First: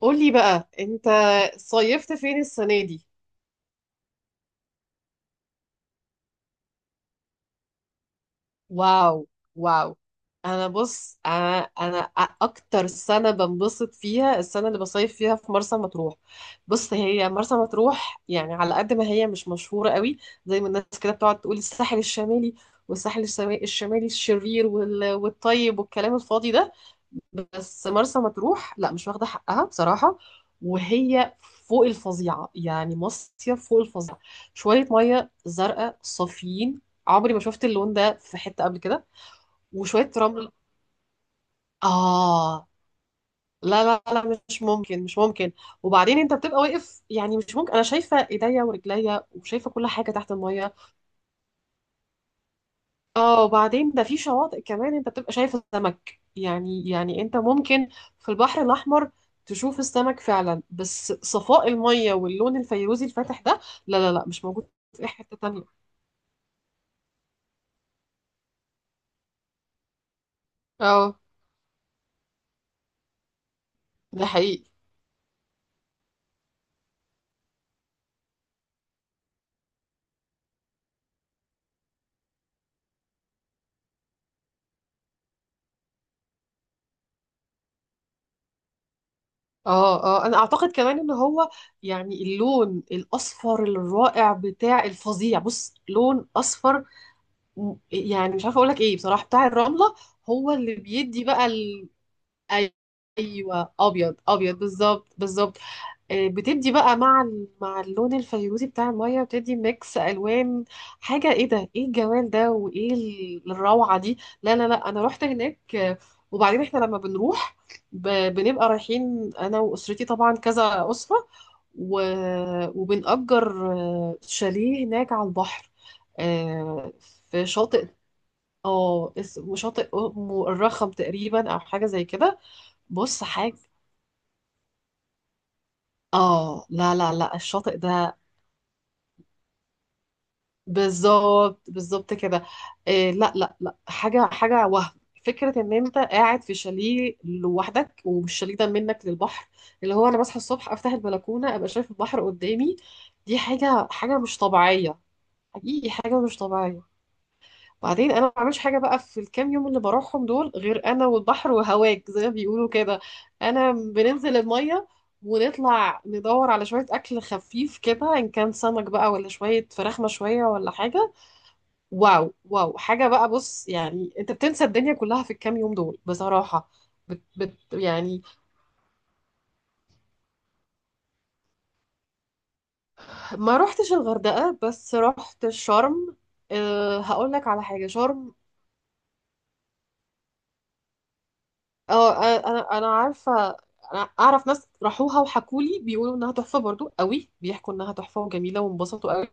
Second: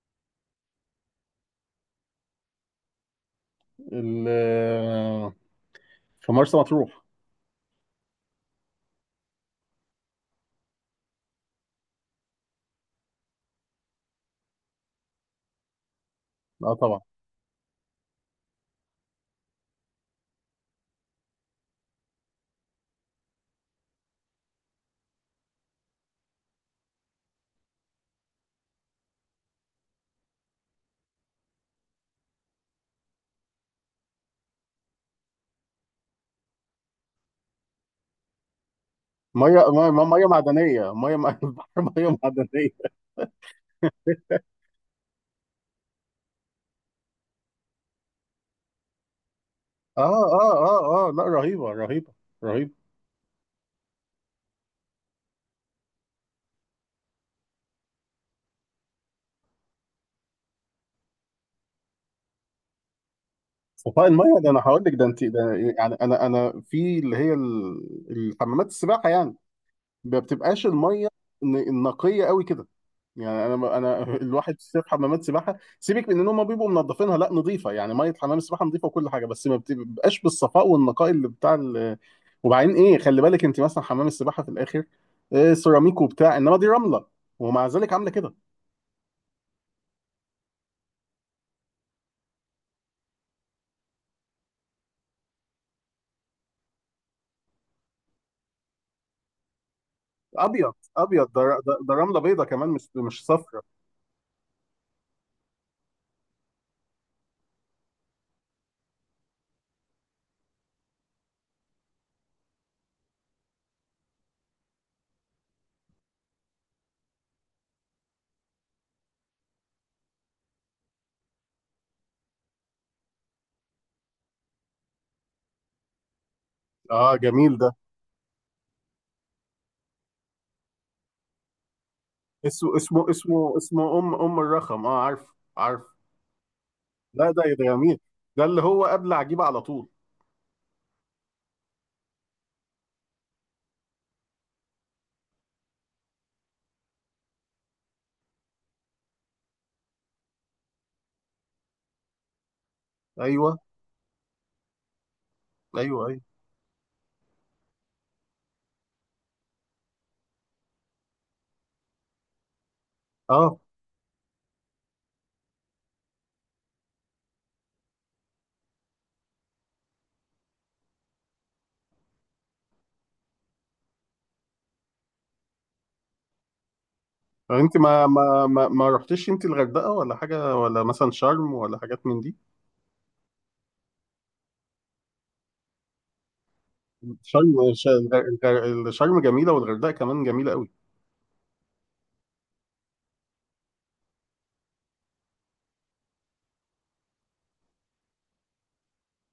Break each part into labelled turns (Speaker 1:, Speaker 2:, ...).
Speaker 1: قولي بقى انت صيفت فين السنة دي؟
Speaker 2: ال- في مرسى مطروح.
Speaker 1: واو واو. انا بص، انا اكتر سنه بنبسط فيها السنه اللي بصيف فيها في مرسى مطروح.
Speaker 2: لا
Speaker 1: بص،
Speaker 2: طبعا.
Speaker 1: هي مرسى مطروح يعني على قد ما هي مش مشهوره قوي زي ما الناس كده بتقعد تقول الساحل الشمالي، والساحل الشمالي الشرير والطيب والكلام الفاضي ده. بس مرسى مطروح لا، مش واخده حقها بصراحه، وهي فوق الفظيعه، يعني مصيف فوق الفظيعه. شويه ميه زرقاء صافيين، عمري ما شفت اللون ده في حتة قبل كده.
Speaker 2: ميه ميه
Speaker 1: وشوية
Speaker 2: ميه
Speaker 1: رمل.
Speaker 2: معدنيه، البحر ميه
Speaker 1: آه،
Speaker 2: معدنيه.
Speaker 1: لا لا لا، مش ممكن، مش ممكن. وبعدين انت بتبقى واقف، يعني مش ممكن انا شايفة ايديا ورجليا وشايفة كل
Speaker 2: اه
Speaker 1: حاجة تحت
Speaker 2: اه
Speaker 1: المية.
Speaker 2: اه اه، لا رهيبه رهيبه رهيبه.
Speaker 1: اه، وبعدين ده في شواطئ كمان انت بتبقى شايف السمك يعني انت ممكن في البحر الأحمر تشوف السمك فعلا، بس صفاء المية واللون الفيروزي الفاتح ده لا
Speaker 2: صفاء
Speaker 1: لا لا،
Speaker 2: الميه
Speaker 1: مش
Speaker 2: ده، انا
Speaker 1: موجود
Speaker 2: هقول لك
Speaker 1: في
Speaker 2: ده،
Speaker 1: اي
Speaker 2: انت
Speaker 1: حتة
Speaker 2: ده
Speaker 1: تانية.
Speaker 2: يعني انا في اللي هي الحمامات السباحه يعني، ما بتبقاش الميه
Speaker 1: اه،
Speaker 2: النقيه قوي كده. يعني انا
Speaker 1: ده
Speaker 2: الواحد
Speaker 1: حقيقي.
Speaker 2: في حمامات سباحه، سيبك من ان هم بيبقوا منظفينها، لا نظيفه، يعني ميه حمام السباحه نظيفه وكل حاجه، بس ما بتبقاش بالصفاء والنقاء اللي بتاع. وبعدين ايه، خلي بالك انت مثلا حمام السباحه في الاخر إيه سيراميك وبتاع، انما دي رمله ومع ذلك عامله كده.
Speaker 1: اه اه، انا اعتقد كمان ان هو يعني اللون الاصفر الرائع بتاع الفظيع، بص، لون اصفر، يعني مش عارفه اقول لك ايه بصراحه، بتاع الرمله هو
Speaker 2: ابيض
Speaker 1: اللي بيدي
Speaker 2: ابيض،
Speaker 1: بقى ال...
Speaker 2: ده رمله بيضه كمان،
Speaker 1: أي-
Speaker 2: مش صفرا.
Speaker 1: ايوه، ابيض ابيض بالظبط بالظبط. بتدي بقى مع اللون الفيروزي بتاع المية، بتدي ميكس ألوان. حاجة ايه ده، ايه الجمال ده وايه الروعة دي؟ لا لا لا، انا رحت هناك. وبعدين احنا لما بنروح، بنبقى رايحين انا واسرتي طبعا كذا أسرة، وبنأجر شاليه هناك على البحر. آه،
Speaker 2: اه
Speaker 1: في
Speaker 2: جميل ده.
Speaker 1: شاطئ اه اسمه شاطئ ام الرخم تقريبا او حاجة زي كده.
Speaker 2: اسمه اسمه
Speaker 1: بص،
Speaker 2: اسمه
Speaker 1: حاجة
Speaker 2: اسمه ام الرخم، اه عارف عارف.
Speaker 1: اه، لا لا
Speaker 2: لا
Speaker 1: لا،
Speaker 2: ده
Speaker 1: الشاطئ
Speaker 2: جميل،
Speaker 1: ده
Speaker 2: ده اللي هو قبل عجيبه على طول.
Speaker 1: بالظبط بالظبط كده. إيه، لا لا لا، حاجه حاجه وهم. فكره ان انت قاعد في شاليه لوحدك والشاليه ده منك للبحر، اللي هو انا بصحى الصبح افتح البلكونه ابقى شايف البحر قدامي. دي
Speaker 2: ايوه
Speaker 1: حاجه حاجه مش طبيعيه، حقيقي
Speaker 2: ايوه
Speaker 1: حاجه
Speaker 2: ايوه
Speaker 1: مش طبيعيه. بعدين انا ما بعملش حاجه بقى في الكام يوم اللي بروحهم دول غير انا والبحر وهواك زي ما بيقولوا كده.
Speaker 2: اه.
Speaker 1: انا بننزل الميه ونطلع ندور على شويه اكل خفيف كده، ان كان سمك بقى ولا شويه فراخ مشويه ولا حاجه. واو واو، حاجة بقى، بص، يعني انت بتنسى الدنيا كلها في الكام يوم دول بصراحة. بت
Speaker 2: انت ما
Speaker 1: يعني.
Speaker 2: ما ما, ما رحتيش انت الغردقه ولا حاجه، ولا مثلا شرم ولا حاجات من دي؟
Speaker 1: ما روحتش الغردقة بس رحت شرم. أه، هقول لك على
Speaker 2: شرم،
Speaker 1: حاجة. شرم،
Speaker 2: شرم جميله، والغردقه كمان جميله قوي.
Speaker 1: اه، آه، انا عارفة، انا اعرف ناس راحوها وحكولي، بيقولوا انها تحفة برضو، قوي بيحكوا انها تحفة وجميلة وانبسطوا قوي.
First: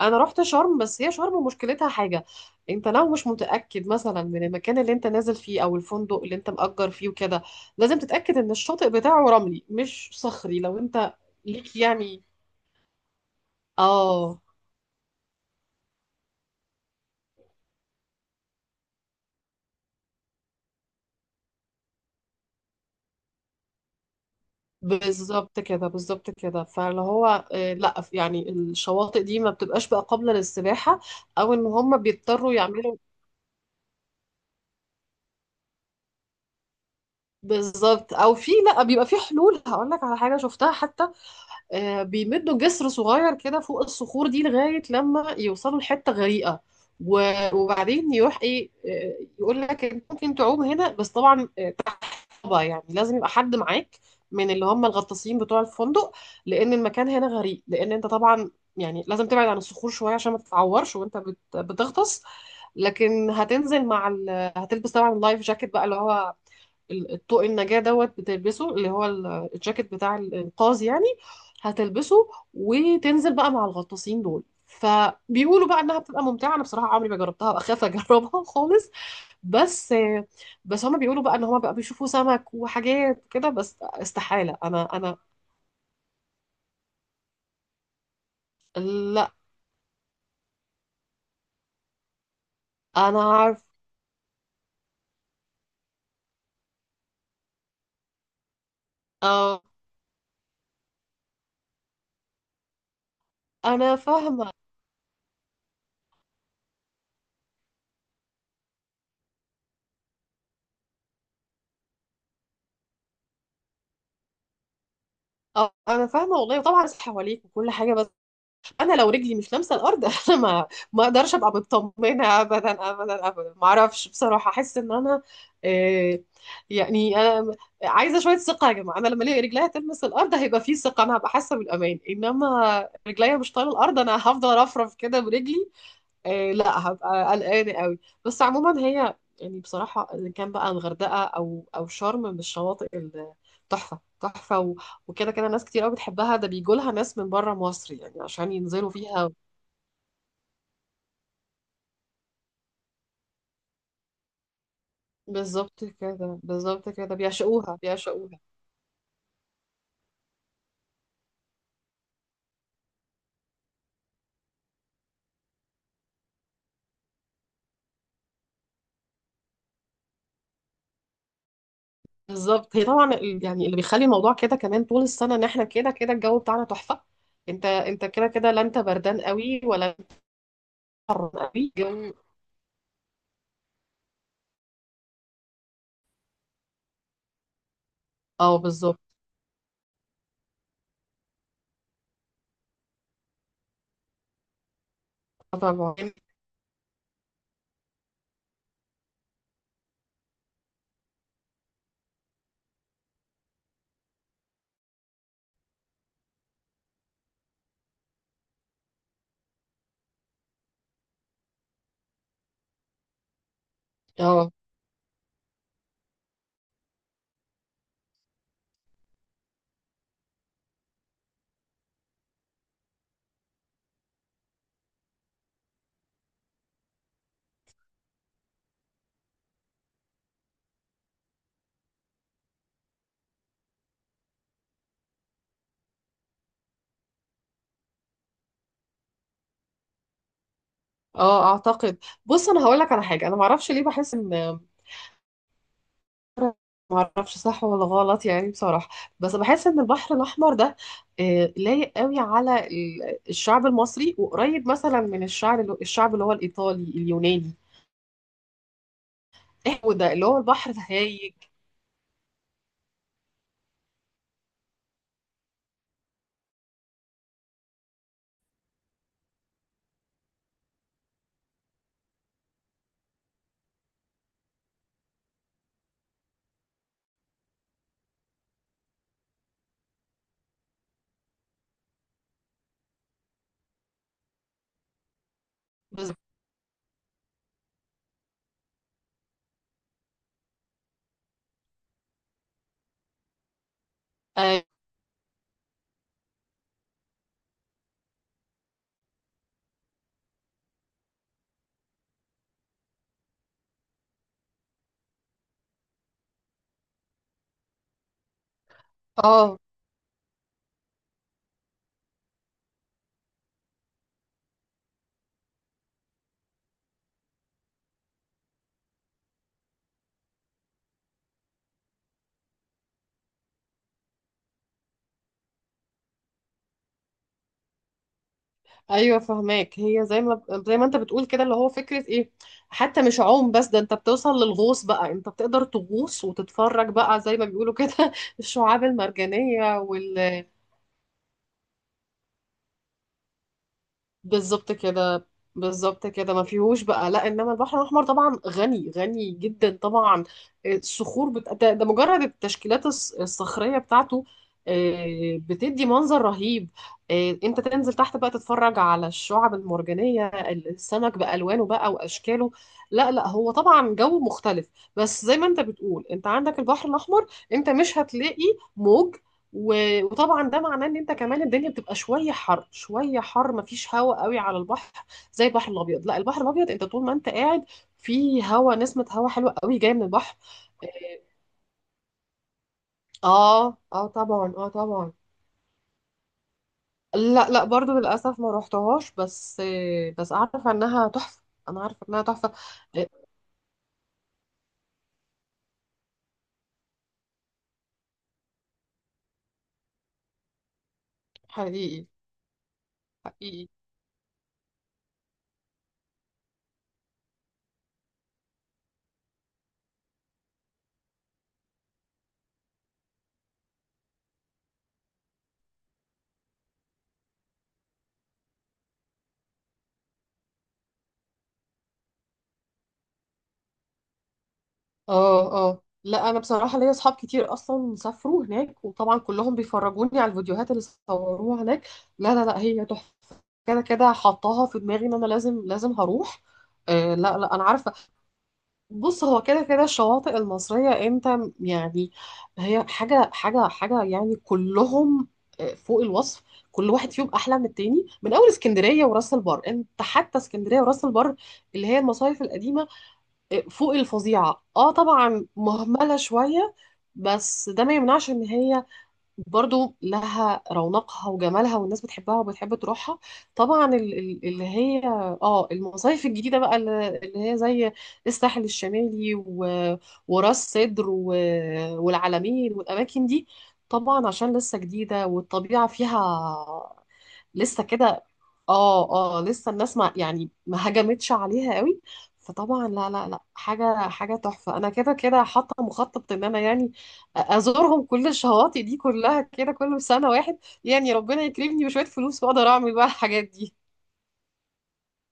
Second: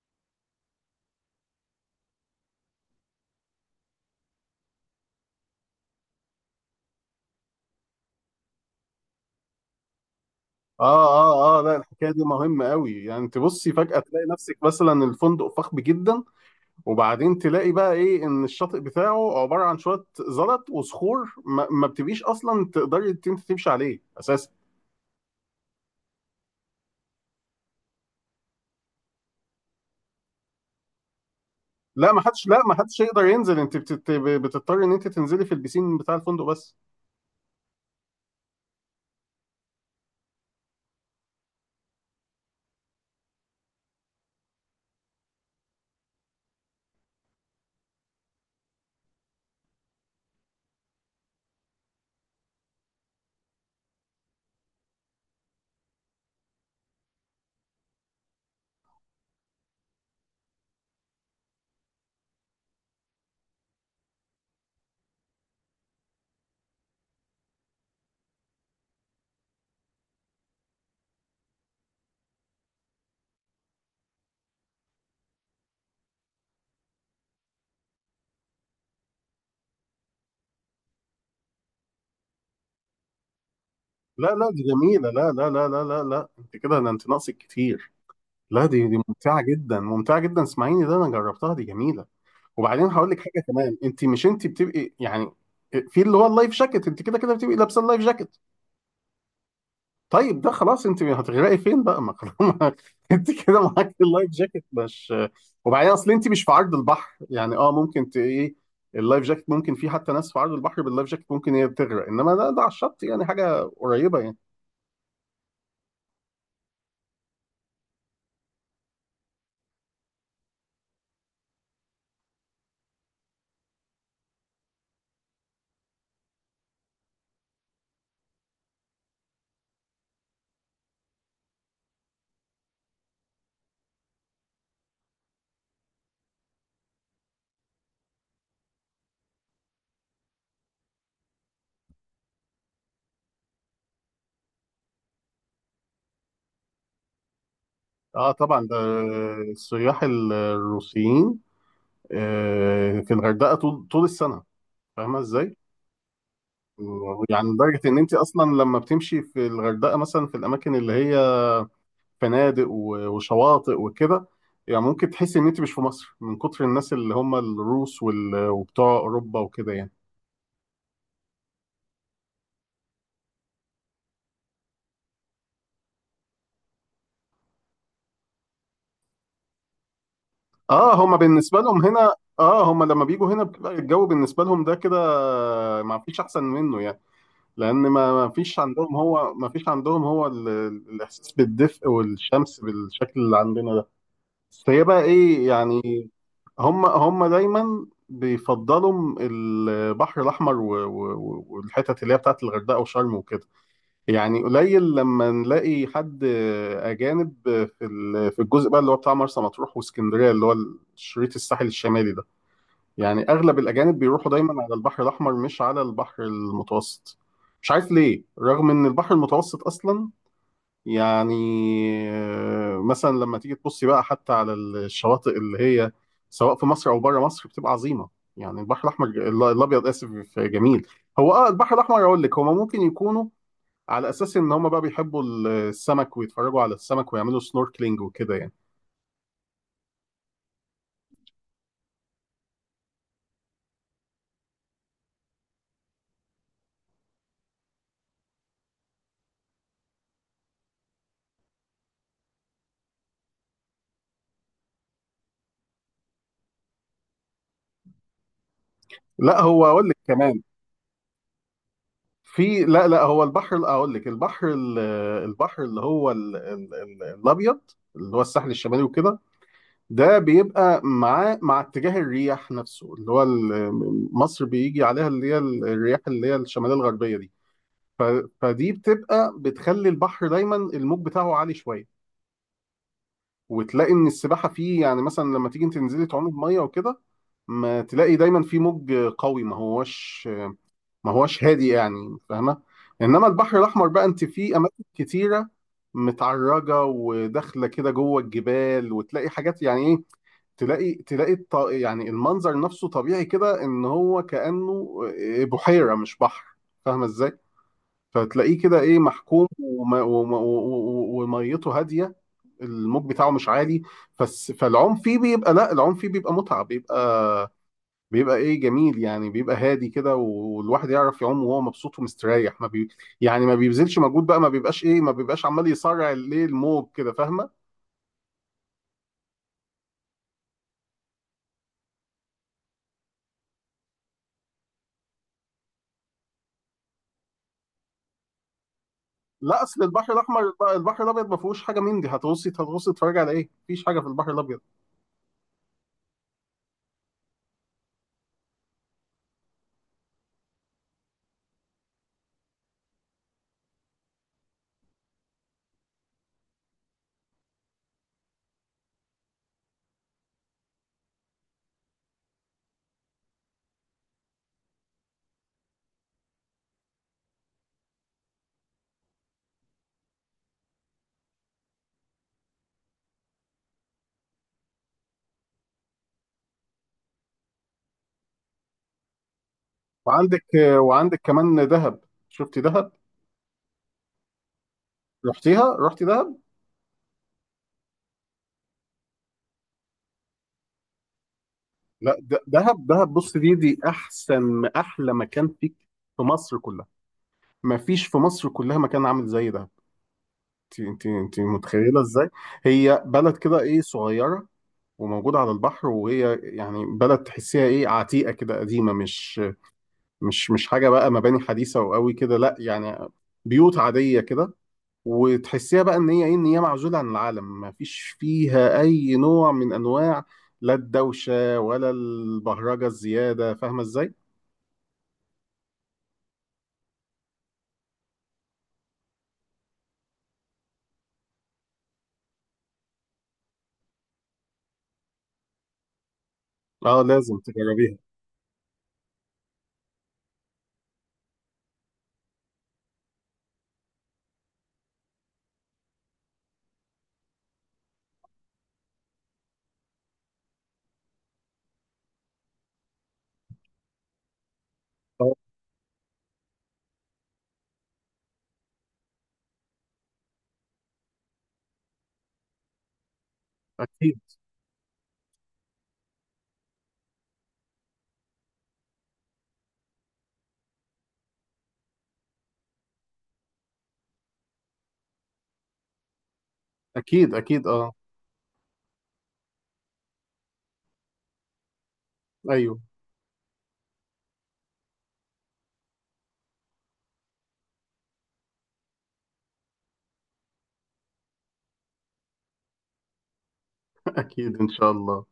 Speaker 1: انا رحت شرم، بس هي شرم مشكلتها حاجه. انت لو مش متاكد مثلا من المكان اللي انت نازل فيه او الفندق اللي انت مأجر فيه وكده، لازم تتاكد ان الشاطئ بتاعه رملي مش صخري، لو
Speaker 2: اه
Speaker 1: انت
Speaker 2: اه اه لا،
Speaker 1: ليك
Speaker 2: الحكايه
Speaker 1: يعني.
Speaker 2: دي مهمه قوي، يعني انت بصي فجاه تلاقي
Speaker 1: اه،
Speaker 2: نفسك مثلا الفندق فخم جدا، وبعدين تلاقي بقى ايه ان الشاطئ بتاعه عباره عن شويه زلط وصخور، ما بتبقيش اصلا تقدري إنت تمشي عليه اساسا.
Speaker 1: بالظبط كده، بالظبط كده. فاللي هو لا يعني الشواطئ دي ما بتبقاش بقى قابله للسباحه، او ان هم
Speaker 2: لا ما حدش،
Speaker 1: بيضطروا
Speaker 2: لا ما
Speaker 1: يعملوا.
Speaker 2: حدش يقدر ينزل، انت بتضطري ان انت تنزلي في البسين بتاع الفندق بس.
Speaker 1: بالظبط. او في، لا، بيبقى في حلول، هقول لك على حاجه شفتها حتى. بيمدوا جسر صغير كده فوق الصخور دي لغاية لما يوصلوا لحتة غريقة، وبعدين يروح ايه، يقول لك انت ممكن تعوم هنا، بس طبعا طبعا يعني لازم يبقى حد معاك من اللي هم الغطاسين بتوع الفندق، لان المكان هنا غريق، لان انت طبعا يعني لازم تبعد عن الصخور شويه عشان ما تتعورش وانت بتغطس. لكن هتنزل مع ال... هتلبس طبعا اللايف جاكيت بقى، اللي هو الطوق النجاة دوت بتلبسه، اللي هو الجاكيت بتاع الإنقاذ يعني. هتلبسه وتنزل بقى مع الغطاسين دول، فبيقولوا بقى انها بتبقى ممتعه. انا بصراحه عمري ما جربتها، بخاف اجربها خالص. بس بس هما بيقولوا بقى ان هما بقى بيشوفوا سمك وحاجات كده، بس
Speaker 2: لا لا
Speaker 1: استحاله،
Speaker 2: دي
Speaker 1: انا
Speaker 2: جميلة،
Speaker 1: انا
Speaker 2: لا لا لا لا لا لا، انت كده، ده انت ناقصك كتير. لا دي
Speaker 1: لا.
Speaker 2: ممتعة جدا ممتعة جدا، اسمعيني ده انا جربتها، دي جميلة. وبعدين هقول لك
Speaker 1: انا
Speaker 2: حاجة
Speaker 1: عارف.
Speaker 2: كمان، انت مش انت بتبقي يعني في اللي هو اللايف جاكيت، انت كده كده بتبقي لابسة اللايف جاكيت،
Speaker 1: اه،
Speaker 2: طيب ده خلاص، انت هتغرقي فين بقى؟ ما خلاص انت كده معاك
Speaker 1: انا
Speaker 2: اللايف
Speaker 1: فاهمه.
Speaker 2: جاكيت، مش؟ وبعدين اصل انت مش في عرض البحر يعني، اه ممكن ايه، اللايف جاكيت ممكن، في حتى ناس في عرض البحر باللايف جاكيت ممكن هي تغرق، انما ده ده على الشط يعني حاجة قريبة يعني.
Speaker 1: اه، انا فاهمه والله، طبعا حواليك وكل حاجه، بس انا لو رجلي مش لامسه الارض انا ما اقدرش ابقى مطمنه ابدا ابدا ابدا، ما اعرفش بصراحه، احس ان انا، آه، يعني انا عايزه شويه ثقه يا جماعه، انا لما الاقي رجليا تلمس الارض هيبقى في ثقه، انا هبقى حاسه بالامان، انما رجليا مش طايله الارض انا هفضل ارفرف كده برجلي. لا، هبقى قلقانة قوي. بس عموما هي يعني بصراحة إن كان بقى الغردقة أو أو شرم من الشواطئ تحفة تحفة وكده كده ناس كتير قوي بتحبها، ده بيجولها ناس من بره مصر يعني
Speaker 2: اه
Speaker 1: عشان
Speaker 2: طبعا، ده
Speaker 1: ينزلوا فيها.
Speaker 2: السياح الروسيين، آه، في الغردقه طول طول السنه، فاهمه ازاي؟
Speaker 1: بالظبط كده بالظبط كده،
Speaker 2: يعني
Speaker 1: بيعشقوها
Speaker 2: لدرجه ان انت
Speaker 1: بيعشقوها.
Speaker 2: اصلا لما بتمشي في الغردقه مثلا في الاماكن اللي هي فنادق وشواطئ وكده، يعني ممكن تحسي ان انت مش في مصر من كتر الناس اللي هم الروس وبتوع اوروبا وكده يعني.
Speaker 1: بالظبط، هي طبعا يعني اللي بيخلي الموضوع كده كمان طول السنة إن إحنا كده كده الجو بتاعنا تحفة. أنت أنت كده كده، لا أنت بردان قوي ولا أنت
Speaker 2: اه هم
Speaker 1: حر
Speaker 2: بالنسبه
Speaker 1: قوي
Speaker 2: لهم
Speaker 1: الجو.
Speaker 2: هنا، اه هم لما بيجوا هنا بتبقى الجو بالنسبه لهم ده كده ما فيش احسن منه يعني، لان ما
Speaker 1: أه،
Speaker 2: فيش عندهم،
Speaker 1: بالظبط،
Speaker 2: هو ما فيش عندهم هو الاحساس بالدفء والشمس بالشكل اللي عندنا ده. بس هي بقى ايه
Speaker 1: طبعا.
Speaker 2: يعني، هم دايما بيفضلوا البحر الاحمر والحتت اللي هي بتاعت الغردقه وشرم وكده. يعني قليل لما نلاقي حد اجانب في في الجزء بقى اللي هو بتاع مرسى مطروح واسكندريه، اللي هو الشريط الساحل الشمالي ده، يعني اغلب الاجانب بيروحوا
Speaker 1: أه،
Speaker 2: دايما على البحر الاحمر، مش على البحر المتوسط. مش عارف ليه، رغم ان البحر المتوسط اصلا يعني، آه، مثلا لما تيجي تبصي بقى حتى على الشواطئ اللي هي سواء في مصر او بره مصر بتبقى عظيمه. يعني البحر الاحمر، الابيض اسف، جميل. هو اه البحر الاحمر اقول لك، هما ممكن يكونوا على اساس ان هما بقى بيحبوا السمك ويتفرجوا على السمك ويعملوا سنوركلينج وكده يعني.
Speaker 1: اه اعتقد. بص، انا هقول لك على حاجه، انا ما اعرفش ليه بحس ان، ما اعرفش صح ولا غلط يعني بصراحه، بس بحس ان البحر الاحمر ده لايق قوي على الشعب المصري، وقريب مثلا من الشعب الشعب اللي هو الايطالي اليوناني.
Speaker 2: لا هو
Speaker 1: ايه،
Speaker 2: اقول
Speaker 1: هو
Speaker 2: لك
Speaker 1: ده اللي هو
Speaker 2: كمان
Speaker 1: البحر الهايج.
Speaker 2: في، لا لا هو البحر اقول لك، البحر البحر اللي هو الابيض، اللي هو الساحل الشمالي وكده، ده بيبقى مع مع اتجاه الرياح نفسه اللي هو مصر بيجي عليها، اللي هي الرياح اللي هي الشماليه الغربيه دي، ف- فدي بتبقى بتخلي البحر دايما الموج بتاعه عالي شويه، وتلاقي ان السباحه فيه يعني مثلا لما تيجي تنزلي
Speaker 1: بس-
Speaker 2: تعومي بميه وكده، ما تلاقي دايما في موج قوي، ما هوش ما هوش هادي يعني، فاهمه؟ انما البحر الاحمر بقى، انت فيه
Speaker 1: اه.
Speaker 2: اماكن كتيره متعرجه وداخله كده جوه الجبال، وتلاقي حاجات يعني ايه، تلاقي يعني المنظر نفسه طبيعي كده، ان هو كانه آه، بحيره مش بحر، فاهمه ازاي؟ فتلاقيه كده ايه محكوم،
Speaker 1: آه.
Speaker 2: وميته هاديه، الموج بتاعه مش عالي، بس فالعوم فيه بيبقى، لا العوم فيه بيبقى متعه، بيبقى بيبقى ايه جميل يعني، بيبقى هادي كده والواحد يعرف يعوم وهو مبسوط ومستريح، ما بي يعني ما بيبذلش مجهود بقى، ما بيبقاش ايه، ما بيبقاش عمال يصارع الايه الموج كده، فاهمه؟
Speaker 1: ايوه، فهماك. هي زي ما زي ما انت بتقول كده، اللي هو فكره ايه، حتى مش عوم بس، ده انت بتوصل للغوص بقى، انت بتقدر تغوص وتتفرج بقى زي ما بيقولوا كده الشعاب
Speaker 2: لا
Speaker 1: المرجانيه.
Speaker 2: اصل البحر الاحمر، البحر الابيض ما فيهوش حاجه من دي، هتغوصي هتغوصي تتفرجي على ايه، مفيش حاجه في البحر الابيض.
Speaker 1: بالظبط كده، بالظبط كده ما فيهوش بقى لا، انما البحر الاحمر طبعا غني غني جدا طبعا. الصخور بت... ده مجرد التشكيلات الصخريه بتاعته بتدي منظر رهيب. انت تنزل تحت بقى تتفرج على الشعب المرجانيه، السمك بالوانه بقى واشكاله. لا لا، هو طبعا جو مختلف. بس زي ما انت بتقول، انت عندك البحر الاحمر، انت مش هتلاقي موج، وطبعا ده معناه ان انت كمان الدنيا بتبقى شويه حر، شويه حر مفيش هواء قوي على البحر زي البحر الابيض. لا، البحر الابيض انت طول ما انت قاعد في هواء نسمه هواء حلوه قوي جايه من البحر.
Speaker 2: وعندك، كمان دهب، شفتي دهب؟
Speaker 1: اه اه، آه، طبعا، اه طبعا.
Speaker 2: رحتيها؟ رحتي دهب؟
Speaker 1: لا لا، برضو للاسف ما روحتهاش، بس بس عارفه انها تحفه، انا عارفه
Speaker 2: لا
Speaker 1: انها تحفه.
Speaker 2: دهب دهب،
Speaker 1: آه،
Speaker 2: بص دي احسن، احلى مكان فيك في مصر كلها، ما فيش في مصر كلها مكان عامل زي ده. انت متخيله
Speaker 1: حقيقي،
Speaker 2: ازاي، هي بلد كده
Speaker 1: حقيقي.
Speaker 2: ايه صغيره وموجوده على البحر، وهي يعني بلد تحسيها ايه عتيقه كده قديمه، مش مش حاجه بقى، مباني حديثه وقوي كده لا يعني، بيوت عاديه كده، وتحسيها بقى ان هي ايه، ان هي معزوله عن العالم، ما فيش فيها اي نوع من انواع لا الدوشه ولا البهرجه الزياده، فاهمه ازاي؟
Speaker 1: اه اه، لا انا بصراحه ليا اصحاب كتير اصلا سافروا هناك، وطبعا كلهم بيفرجوني على الفيديوهات اللي صوروها هناك. لا لا لا، هي تحفه كده كده، حطاها في دماغي ان انا لازم لازم هروح.
Speaker 2: اه
Speaker 1: آه، لا
Speaker 2: لازم
Speaker 1: لا، انا عارفه.
Speaker 2: تجربيها.
Speaker 1: بص، هو كده كده الشواطئ المصريه، انت يعني هي حاجه حاجه حاجه يعني، كلهم فوق الوصف، كل واحد فيهم احلى من التاني. من اول اسكندريه وراس البر، انت حتى اسكندريه وراس البر اللي هي المصايف القديمه، فوق الفظيعة. اه
Speaker 2: اه
Speaker 1: طبعا مهملة شوية، بس ده ما يمنعش ان هي برضو لها رونقها وجمالها، والناس بتحبها وبتحب تروحها. طبعا
Speaker 2: اكيد
Speaker 1: اللي هي، اه، المصايف الجديدة بقى اللي هي زي الساحل الشمالي وراس سدر والعلمين والاماكن دي، طبعا عشان لسه جديدة والطبيعة فيها
Speaker 2: اكيد اكيد
Speaker 1: لسه
Speaker 2: اه
Speaker 1: كده، اه اه، لسه الناس ما يعني ما هجمتش عليها قوي.
Speaker 2: ايوه
Speaker 1: فطبعا لا لا لا، حاجة حاجة تحفة. انا كده كده حاطة مخطط ان انا يعني ازورهم، كل الشواطئ دي كلها كده، كل سنة واحد يعني، ربنا يكرمني بشوية فلوس واقدر اعمل بقى الحاجات دي.
Speaker 2: اكيد ان شاء الله.